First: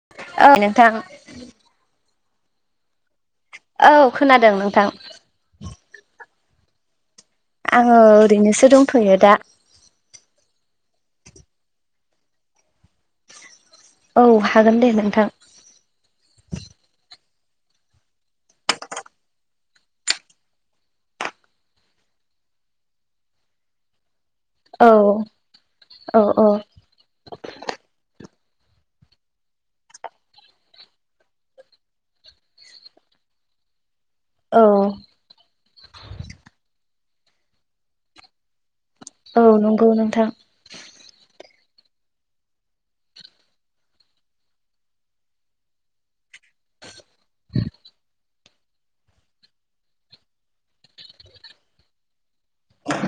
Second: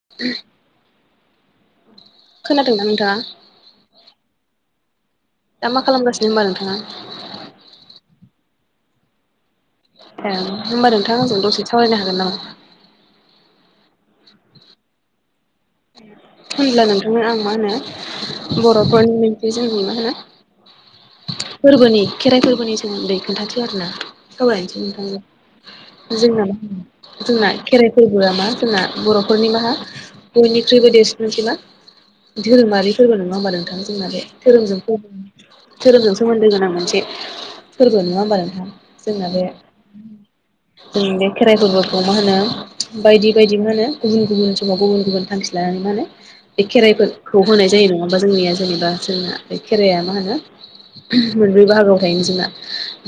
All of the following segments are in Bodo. [unintelligible] औ नोंथां खोनादोंना नोंथाङा? औ खोनादों नोंथां। दा मा खालामगासिनो होनबा नोंथाङा? आङो ओरैनोसो दंथ'यो दा ओम होनबा नोंथां आंजों दसे सावरायनो हागोन नामा? औ हागोन दे नोंथां। होनब्ला नोंथांनो आं मा होनो बर'फोरनि मोनसे जों माहोनो फोरबोनि खेराइ फोरबोनि सोमोन्दै खोन्थाथो आरोना। सावरायनिसै औ नोंथांजो औ औ जोंना [unintelligible] जोंना खेराइ फोरबोआ मा जोंना बर'फोरनि माहा बयनिख्रुइबो देस मोनसै मा धोरोमारि फोरबो नङा होमबा नों थां जोंना बे [unintelligible] औ धोरोमजों सोमोन्दो गोनां मोनसे फोरबो नङा होमबा नोंथां? जोंना औ बे नंगौ नोंथां जों बे खेराइ फोरबोखौ मा होनो बायदि बायदि मा होनो गुबुन गुबुन समाव गुबुन गुबुन [unintelligible] लानानै माने ए खेराइफोरखौ होनाय जायो नङाबा जोंनिया जेनेबा जोंना बे खेराइया मा होनो मोनब्रै बाहागोआव थायोनो जोंना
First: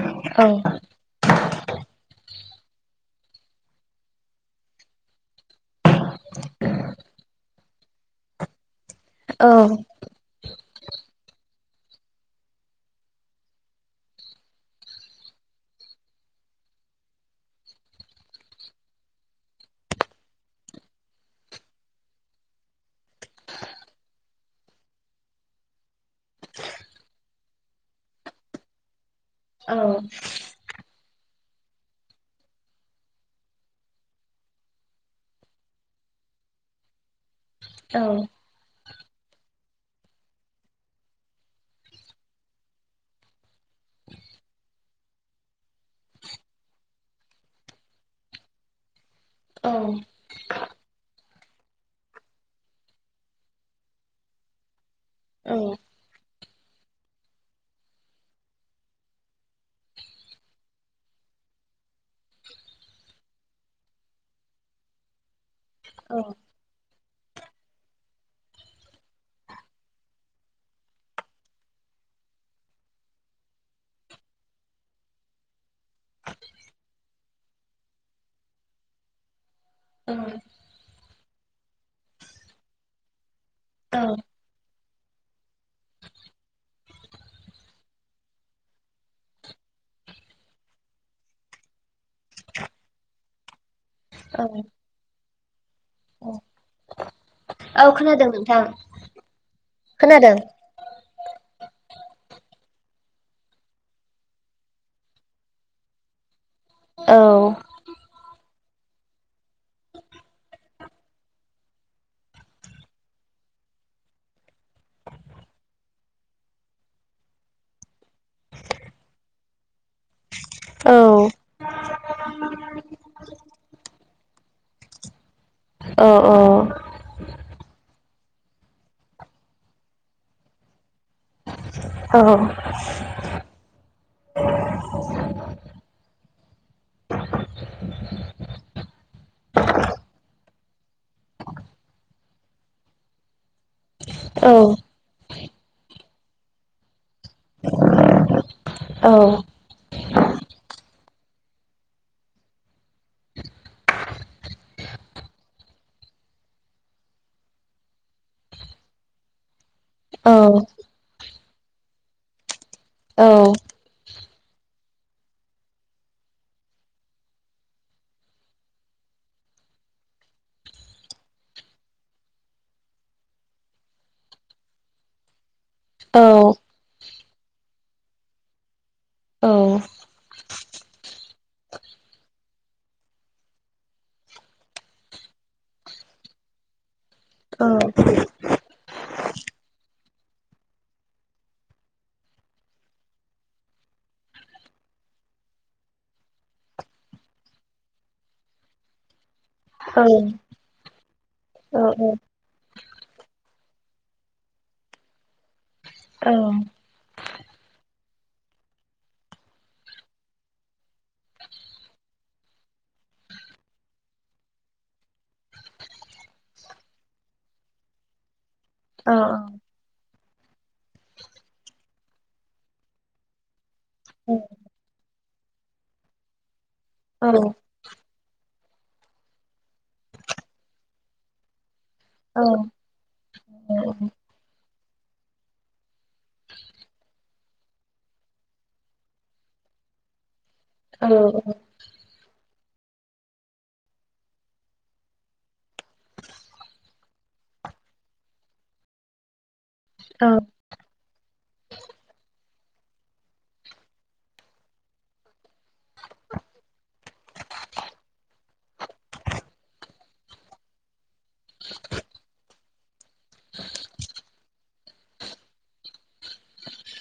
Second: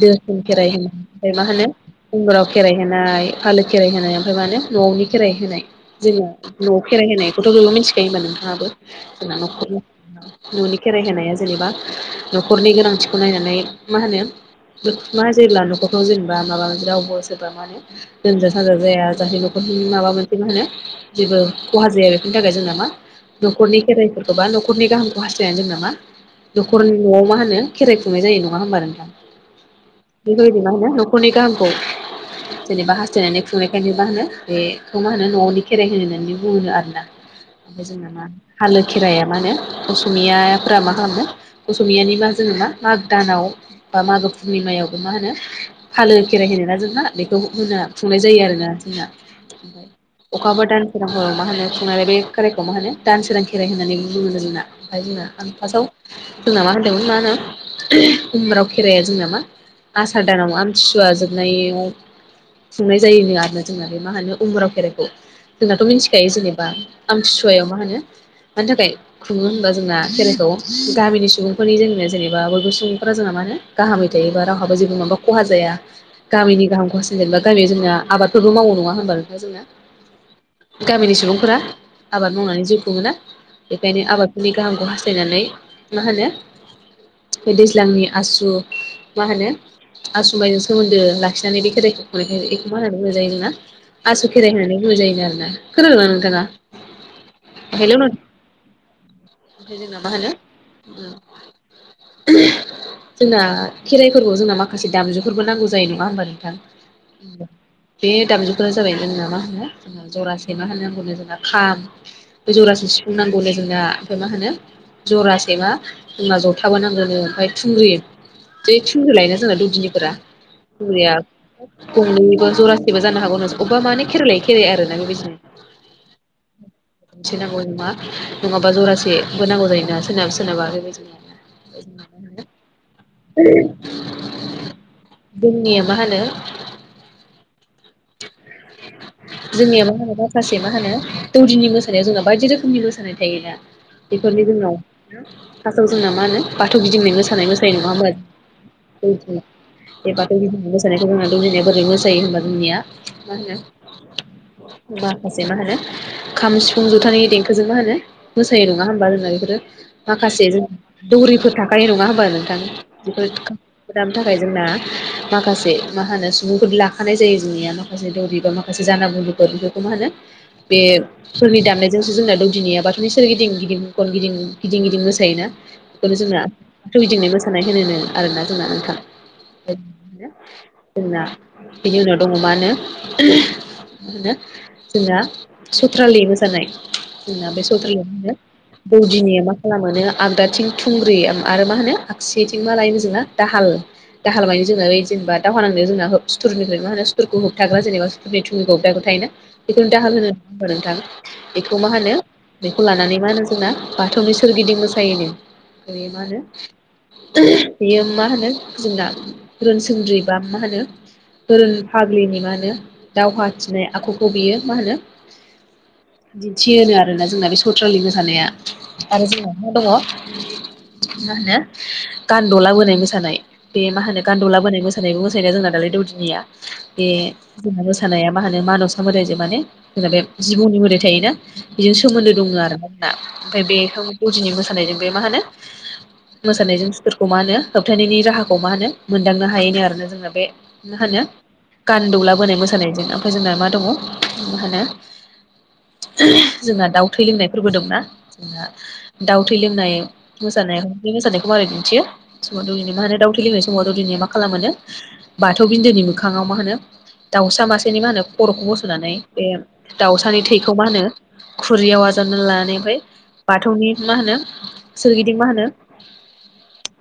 दो [unintelligible] औ खेराइ होन फाय मा होनो गंगुराव खेराइ होनाय आलो खेराइ होनाय ओमफाय मा होनो न'नि खेराइ होनाय। दिनो न'आव खेरहैनायखौथ' बयबो मिथिखायो होनोमबा नोंथाङाबो जोंना औ न'खरनि न'नि खेराइ होनाया जेनेबा न'खरनि गोनांथिखौ नायनानै मा होनो मा जेब्ला न'खरखौ जेनेबा माबा मोनसे रावबो सोरबा मा होनो लोमजा साजा जाया जाहथे न'खरनि माबा मोनसे मा होनो जेबो खहा जाया बेफोरनि थाखाय जों नामा न'खरनि खेराइफोरखौ बा न'खरनि गाहामखौ हास्थायनानै जों नामा नखरनि न'आव मा होनो खेराइ खुंनाय जायो नङा होनबा नोंथां? औ बिफोरबादि मा होनो न'खरनि गाहामखौ जेनेबा हास्थायनानै खुंनायखायनो मा होनो बेखौ मा होनो न'नि खेराइ होनोनो बुङो आरोना ओमफ्राय औ जोंना मा हालो खेराइाया मा होनो असमियाफोरा मा खालामदों असमियानिबा जोङो मा माघ दानाव ओ मागोनि पुर्निमायावबो मा होनो फालो खेराइ होनोना जोंहा बेखौ होना खुंनाय जायो आरोना जोंना औ अखाफोर दान [unintelligible] मा होनो खुंनानै बे खेराइखौ मा होनो दानसोरां खेराइ होननानै बुङो जोंना ओमफाय जोंना आं फार्स्टआव जोंना मा होनदोंमोन मा होनो [unintelligible] उम्राव खेराया जोंना मा आसाार दानाव आमथिसुवा जोबनायाव खुंनाय जायोनो आरो जोंना बे मा होनो उमुराव खेराइखौ जोंनाथ' मिथिखायो जेनेबा आमथिसुवायाव मा होनो मानि थाखाय खुङो होनबा जोंना खेराइखौ गामिनि सुबुंफोरनि जोंनो जेनेबा बयबो सुबुंफोरा जोंना मा होनो गाहामै थायोबा रावहाबो जेबो माबा खहा जाया गामिनि गाहामखौ हासिना गामियाव जोंना आबादफोरबो मावो नङा होनबा नोंथां जोंना औ गामिनि सुबुंफोरा आबाद मावनानै जिउ खुङोना? औ बेखायनो आबादफोरनि गाहामखौ हास्थायनानै मा होनो बे दैज्लांनि आसु मा होनो आसुमाइजों सोमोन्दो लाखिनानै बे खेदाइखौ खुंनायखायनो इखौ मा होनो मा [unintelligible] जायो जोंना आसु औ खेराइ होननानै बुजायोन आरोना खोनादों नोंथाङा औ हेलौ नोंथ खोनादों नोंथां ओमफ्राय जोंना मा होनो खोनादों ओ [unintelligible] जोंना खेराइफोरबोयाव जोंना माखासे दामजुफोरबो नांगौ जायो नङा होमबा नोंथां औ बे दामजुखो जेरै जोंना मा होनो जरासे मा होनो नांगौनो जोंना खाम बे जरासे सिफुं नांगौनो जोंना ओमफ्राय मा होनो जरासे मा जोंना जथाबो नांगोनो ओमफ्राय थुंग्रि बे थुग्रि लायोना जोंना दौदिनिफोरा औ थुग्रिया गंनैनिबो जरासेबो जानो हागौ नों अबेबा माने खेराय लायै खेराय आरो ना अ अ थि नांगौ नङा नङाबा जरासेबो नांगौ जायोना सोनाबा सोनाबा बेबायदि नो आरो औ औ [unintelligible] जोंनिया मा होनो [inaudible] जोंनिया मा होनो माखासे मा होनो दौदिनि मोसानायाव जोंना बायदि रोखोमनि मोसानाय थायोना बेफोरनि औ औ जोंनाव फार्स्टआव जोंना मा होनो बाथौ गिदिंनाय मोसानाय मोसायो नङा ओमबा [unintelligible] एबा दौदिनि फोरनि मोसानायखौ जोंना दौदिनाया बोरै मोसायो होनबा जोंनिया मा होनो माखासे मा होनो खाम, सिफुं, जथानि देंखोजों मा होनो मोसायो नङा होमबा जोंना बेफोरो माखासेजों दौरिफोर थाखायो नङा होनबा नोंथां बिफोर दाबनो थाखाय जोंना माखासे मा होनो सुबुंफोर लाखानाय जायो जोंनिया माखासे दौरि बा माखासे जानागुरुफोर बिफोरखौ मा होनो बे फोरनि दामनायजोंसो जोंना दौदिनिया बाथौनि सोरगिदिं गिदिं खन गिदिं गिदिं गिदिं मोसायोना बेखौनो जोंना थौगिदिंनाय मोसानाय होनो आरोना जोंना नोंथां जोंना बिनि उनाव दङ मा होनो [unintelligible] मा होनो जोंना चथ्रालि मोसानाय जोंना बे सथ्रालियाव होनो [unintelligible] दौदिनिया मा खालामो आगदाथिं थुंग्रि आरो मा होनो आगसिथिं मा लायोमोन जोंना दाहाल [unintelligible] दाहाल मानि जों बे जेनेबा दावहा नांनो जोंना ह सुथुरनिफ्राय मा होनो सुथुरखौ होब [unintelligible] थाग्रा जेनेबा सुनि थुंग गबदा ग थायोना बेखौ दाहोन होनो बा नोंथां बेखौ मा होनो बेखौ लानानै मा होनो जोंना बाथौनि सोरगिदिं मोसायोनो ओमफ्राय मा होनो [unintelligible] बियो मा होनो जोंना रोन सोनद्रि बा मा होनो [unintelligible] फाग्लिनि मा होनो दावहा थिनाय आखुखौ बियो मा होनो दिन्थि होनो आरोना जोंना बे सथ्रालि मोसानाया आरो जोंना [unintelligible] मा दङ मा होनो गानदला बोनाय मोसानाय। बे मा होनो गान्दौला बोनाय मोसानायबो मोसायोना जोंना दालाय दौदिनिया। बे जोंहा मोसानाया मा होनो मानावसा मोदायजों माने जोंना बे जिबौनि मोदाइ थायोना? बेजों सोमोन्दो औ दङ आरो मा जोंना ओमफ्राय बे औ गौदिनि मोसानायजों बे मा होनो? मोसानायजों मा होनो सुथुरखौ होबथानायनि राहाखौ मा होनो मोनदांनो हायनो आरोना जोंना बे मा औ होनो गान दौलाबोनाय मोसानायजों ओमफ्राय जोंना मा दङ मा होनो। जोंना दाउ थै लोंनाय फोरबो दंना दाउ थै लोंनाय औ। मोसानाया बे मोसानायखौ माबोरै दिन्थियो बे समाव दौदिनि मा होनो दाउ थिलिनाय समावहा दौदिनिया मा खालामोनो बाथौ बिन्दोनि मोखाङाव मा होनो दाउसा मासेनि मा होनो खर'खौ बस'नानै बे दाउसानि थैखौ मा होनो। खुरियाव आजावना लानानै ओमफ्राय बाथौनि मा होनो सोरगिदिं मा होनो?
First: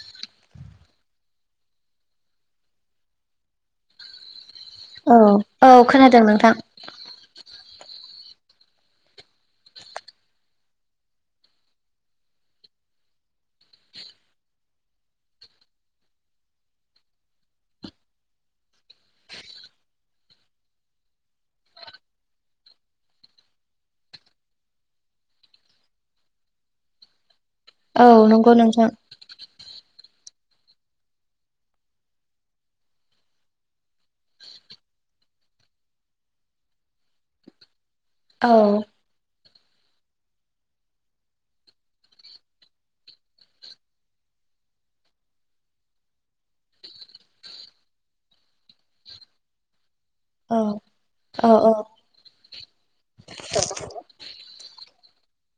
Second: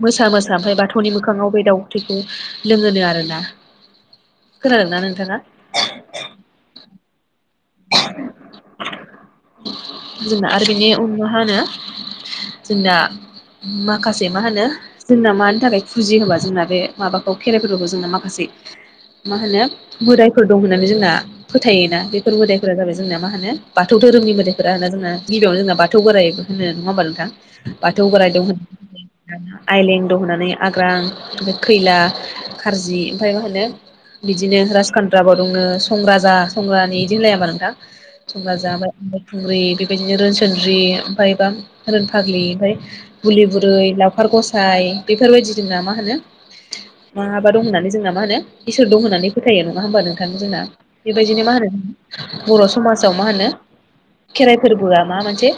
मोसा मोसा ओमफ्राय बाथौनि मोखाङाव बे दाउदै थैखौ लोङोनो आरोना। खोनादोंना औ नोंथाङा औ खोनादों नोंथां। [unintelligible] जोंना आरो बिनि उनाव मा हानो। जोंना माखासे मा होनो? जोंना मानि थाखाय फुजियो होमबा जोंना बे माबाखौ खेराइ फोरबोखौ जोंना माखासे। मा होनो मोदायफोर दं होननानै जोंना फोथायोना बे फोर मोदायफोरा जाबाय जोंना मा होनो बाथौ धोरोमनि मोदाइफोरा होना जोंहा गिबियावनो जोंना बाथौ बोराय होनो नङा होमबा नोंथां? बाथौ औ बोराय दं नंगौ नोंथां होनना आइलें दं होन्नानै आग्रां ओमफ्राय खैला खारजि ओमफ्राय मा होनो? बिदिनो राजखानद्राबो दङो नों सं राजा सं रानि। मिलायाबा नोंथां औ संराजा [unintelligible] खुंग्रि बेबायदिनो रोनसोनद्रि ओमफायबा रोन फाग्लि ओमफाय। बुलि बुरै लावखार गसाय बेफोरबायदि दोन्ना मा होनो? माहाबा दं होननानै जोंना मा होनो इसोर दं होन्नानै फोथायो नङा होमबा नों थां औ जोंना औ बेबायदिनो मा होनो बर' समाजाव मा होनो? खेराइ फोरबोआ मा मोनसे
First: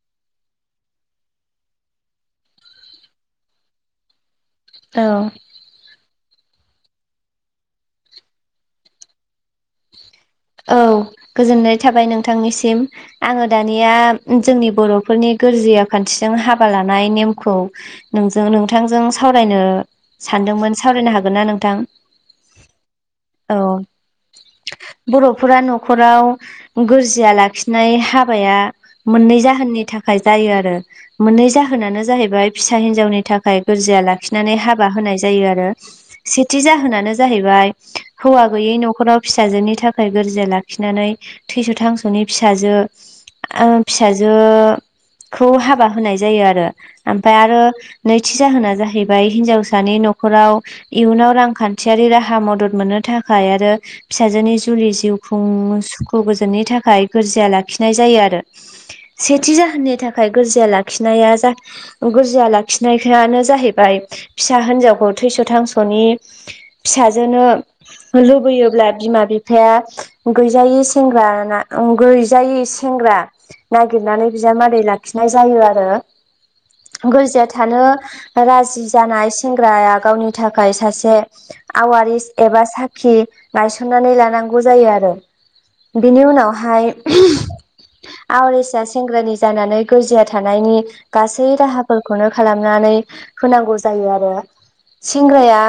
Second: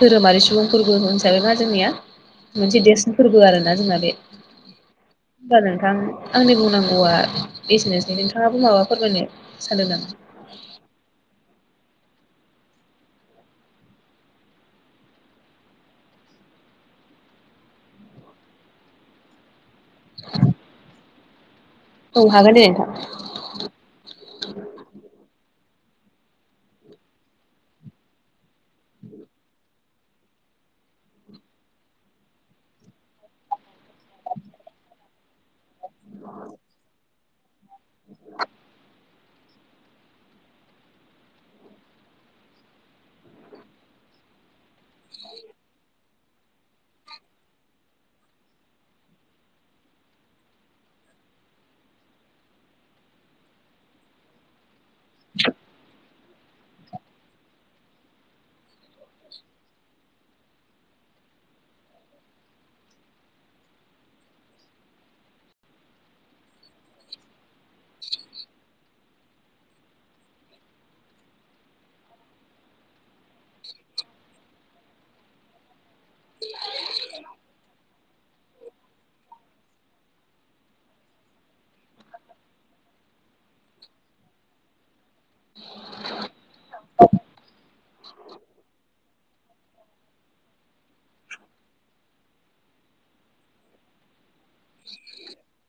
धोरोमारि सुबुं फोरबो होनसाबै मा जोंनिया मोनसे देरसिन फोरबो आरो ना जोंना बे। औ। होनबा नोंथां आंनि बुंनांगौआ एसेनोसै नोंथाङाबो माबा फोरमायनो सानदों नामा? औ गोजोननाय थाबाय नोंथांनिसिम। आङो दानिया जोंनि बर'फोरनि गोरजिया खान्थिजों हाबा लानाय नेमखौ। नोंजों नोंथांजों सावरायनो सानदोंमोन सावरायनो हागोनना नोंथां? औ हागोन दे नोंथां। औ बर'फोरा न'खराव। गोरजिया लाखिनाय हाबाया मोननै जाहोननि थाखाय जायो आरो। मोननै जाहोनानो जाहैबाय फिसा हिनजावनि थाखाय गोरजिया लाखिनानै हाबा होनाय जायो आरो। सेथि जाहोनानो जाहैबाय हौवा गोयि न'खराव फिसाजोनि था खाय गोरजा लाखिनानै थैस' थांस'नि फिसाजो। ओ फिसाजोखौ हाबा होनाय जायो आरो। ओमफ्राय आरो नैथि जाहोना जाहैबाय हिनजावसानि न'खराव। इयुनाव रांखान्थियारि राहा मदद मोननो थाखाय आरो फिसाजोनि जुलि जिउ खुंनो सुखु गोजोननि थाखाय गोरजिया लाखिनाय जायो आरो। सेथि जाहोननि थाखाय गोरजिया लाखिनाया जा गोर्जिया लाखिनाय ख्यानो जाहैबाय फिसा हिनजावखौ थैस' थांस'नि फिसाजोनो लुबैयोब्ला बिमा बि फाया गैजायि सेंग्रा ना उम गैजायि सेंग्रा। नागिरनानै बिजामादै लाखिनाय जायो आरो। गोरजिया थानो राजि जानाय सेंग्राया गावनि थाखाय सासे आवारिस एबा साखि गायसननानै लानांगौ जायो आरो। बिनि उनावहाय। आवरिसा सेंग्रानि जानानै गोरजिया थानायनि गासै राहाफोरखौनो खालामनानै होनांगौ जायो आरो। सेंग्राया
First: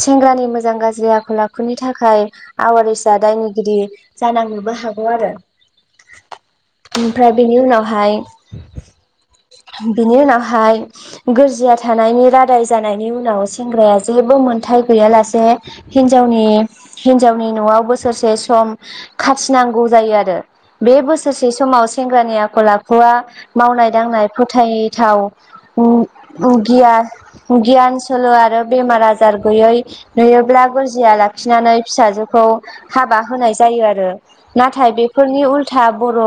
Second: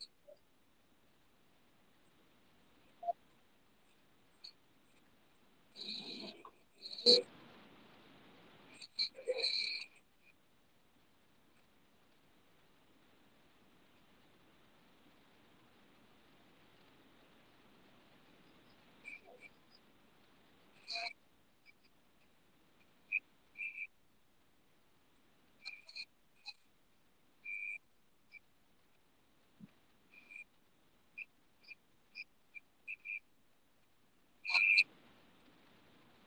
सेंग्रानि मोजां गाज्रि आखल-आखुनि थाखाय आवारि दायनिगिरि जानांनोबो हागौ आरो। ओमफ्राय बेनि उनावहाय बेनि उनावहाय गोरजिया थानायनि रादाय जानायनि उनाव सेंग्राया जेबो मोनथाय गैयालासे हिन्ावनि हिन्जावनि न'आव बोसोरसे सम खाथिनांगौ जायो आरो। बे बोसोरसे समाव सेंग्रानि आखल आखुआ मावनाय दांनाय फोथायथाव गियाान गियान सोलो आरो बेमार आजार गैयै नुयोब्ला गोरजिया लाखिनानै फिसाजोखौ हाबा होनाय जायो आरो नाथाय बेफोरनि उल्था बर'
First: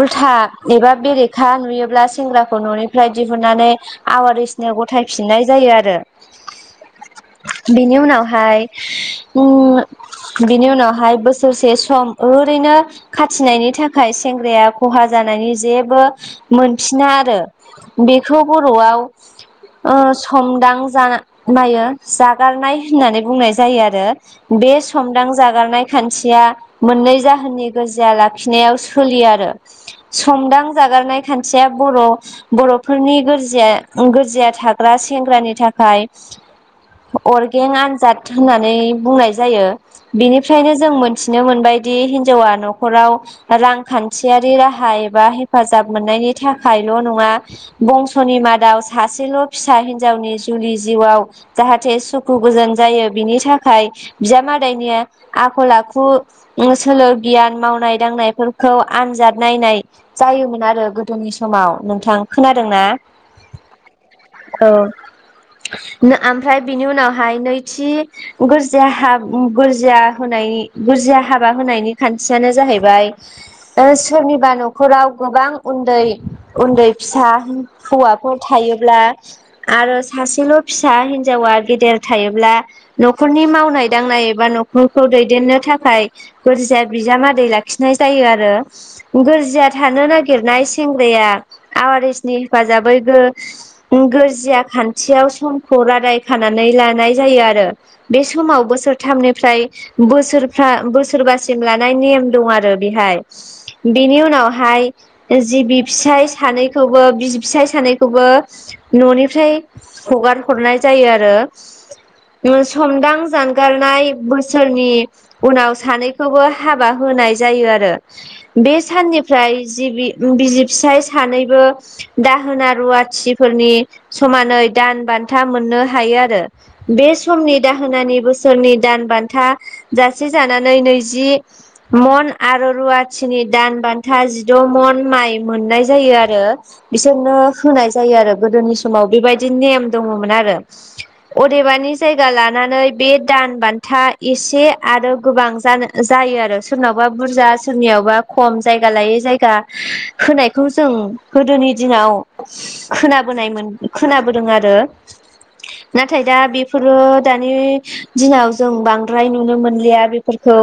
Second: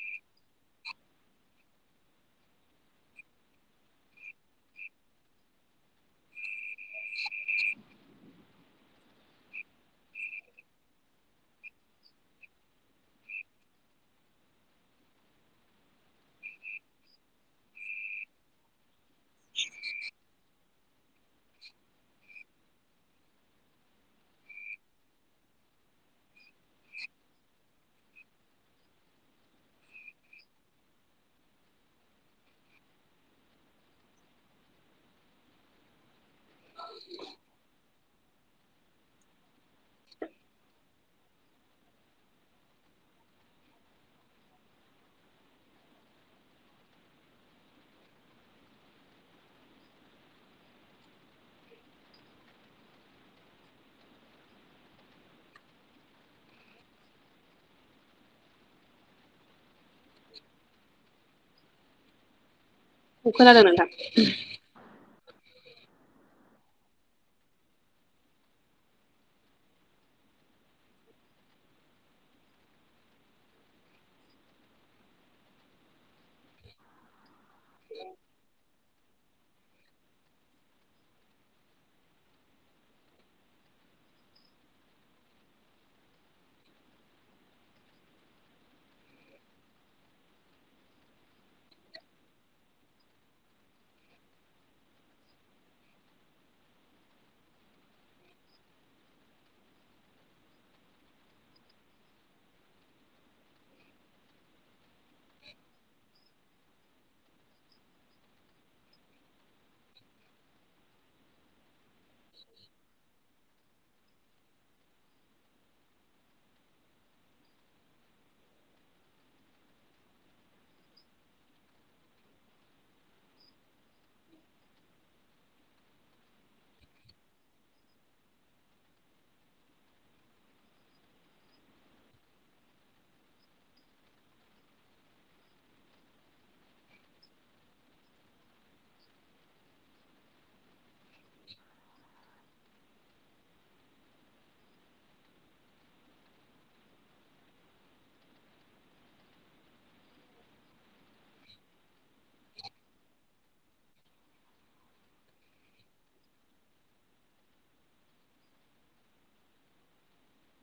उल्था एबा बेरेखा नुयोब्ला सेंग्राखौ न'निफ्राय दिहुननानै आवारासनो गथायफिननाय जायो आरो। बेनि उनावहाय उम बिनि उनावहाय बोसोरसे सम ओरैनो खाथिनायनि थाखाय सेंग्राया खहा जानायनि जेबो मोनफिना आरो। बेखौ बर'आव समदांजायो जागारनाय होननानै बुंनाय जायो आरो बे समदां जागारनाय खान्थिया मोननै जाहोननि गोरजिया लाखिनायाव सोलियो आरो समदां जागारनाय खान्थिया बर' बर'फोरनि गोरजिया गोरजिया थाग्रा सेंग्रानि थाखाय अरगें आनजाद होननानै बुंनाय जायो। बिनिफ्रायनो जों मोनथिनो मोनबायदि हिनजावा न'खराव रांखान्थियारि राहा एबा हेफाजाब मोननायनि थाखायल' नङा। बंस'नि मादाव सासेल' फिसा हिनजावनि जुलि जिउआव जाहाथे सुखु गोजोन जायो बिनि थाखाय बिजामादैनि आखल आखु सोलो गियान मावनाय दांनायफोरखौ आनजाद नायनाय जायोमोन आरो गोदोनि समाव नोंथां खोनादों ना? औ खोनादों नोंथां। औ आमफ्राय बिनि उनावहाय नैथि गोरजिया हा गोरजिया होनायनि गोरजिया हाबा होनायनि खान्थियानो जाहैबाय सोरनिबा न'खराव गोबां उन्दै उन्दै फिसा हौवाफोर थायोब्ला आरो सासेल' फिसा हिनजावा गेदेर थायोब्ला न'खरनि मावनाय दांनाय एबा न'खरखौ दैदेननो थाखाय बुरजाया बिजामादै लाखिनाय जायो आरो। गोरजिया थानो नागिरनाय सेंग्राया आवारिसनि हेफाजाबै गो रजिया खान्थियाव समखौ रादाय खानानै लानाय जायो आरो। बे समाव बो सोरथामनिफ्राय बोसोरफ्रा बोसोरबासिम लानाय नेम दं आरो बेहाय। बेनि उनावहाय जि बि फिसाय सानैखौबो बि फिसाय सानैखौबो न'निफ्राय हगार हरनाय जायो आरो समदां जान गारनाय बोसोरनि उनाव सानैखौबो हाबा होनाय जायो आरो। बे साननिफ्राय जिबि बिसि फिसाय सानैबो दाहोना रुवाथिफोरनि समानै दान बान्था मोननो हायो आरो। बे समनि दाहोनानि बोसोरनि दान बान्था जासे जानानै नैजि मन आरो रुवाथिनि दान बान्था जिद' मन माइ मोननाय जायो आरो। बिसोरनो होनाय जायो आरो गोदोनि समाव बेबायदि नेम दङमोन आरो। अदेबानि जायगा लानानै बे दान बान्था एसे आरो गोबां जानो जायो आरो सोरनावबा बुरजा सोरनियावबा खम जायगा लायै जायगा होनायखौ जों गोदोनि दिनाव खोनाब बोनायमोन खोनाबोदों आरो नाथाय दा बेफोरो दानि दिनाव जों बांद्राय नुनो मोनलिया बेफोरखौ।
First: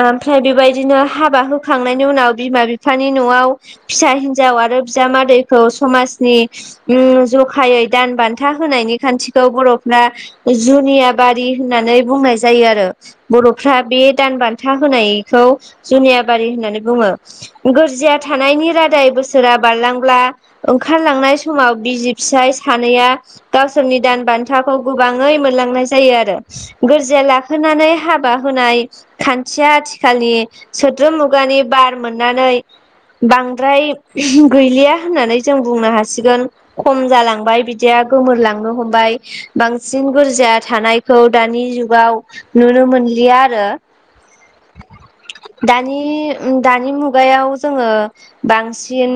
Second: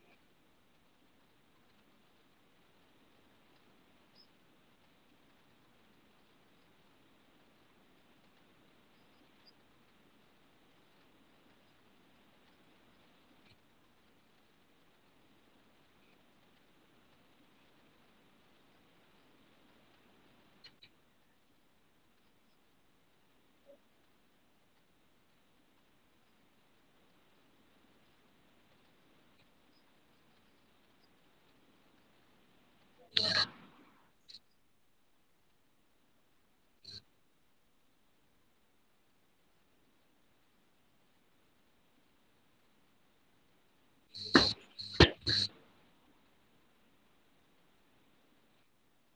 ओमफ्राय बेबायदिनो हाबा होखांनायनि उनाव बिमा बिफानि न'आव फिसा हिन्जाव आरो बिजामादैखौ समाजनि उम जखायै दान बान्था होनायनि खान्थिखौ बर'फ्रा जुनिया बारि होननानै बुंनाय जायो आरो। बर'फ्रा बे दान बान्था होनायखौ जुनिया बारि होननानै बुङो। गोरजिया थानायनि रादाय बोसोरा बारलांब्ला ओंखारलांनाय समाव बिसि फिसाय सानैया गावसोरनि दान बान्थाखौ गोबाङै मोनलांनाय जायो आरो। गोरजिया लाखोनानै हाबा होनाय खान्थिया आथिखालि सोद्रोम मुगानि बार मोननानै बांद्राय गैलिया होननानै जों बुंनो हासिगोन। खम जालांबाय बिदिया गोमोरलांनो हमबाय बांसिन गोरजाया थानायखौ दानि जुगाव नुनो मोनलिया आरो। [inaudible] दानि दानि मुगायाव जोङो बांसिन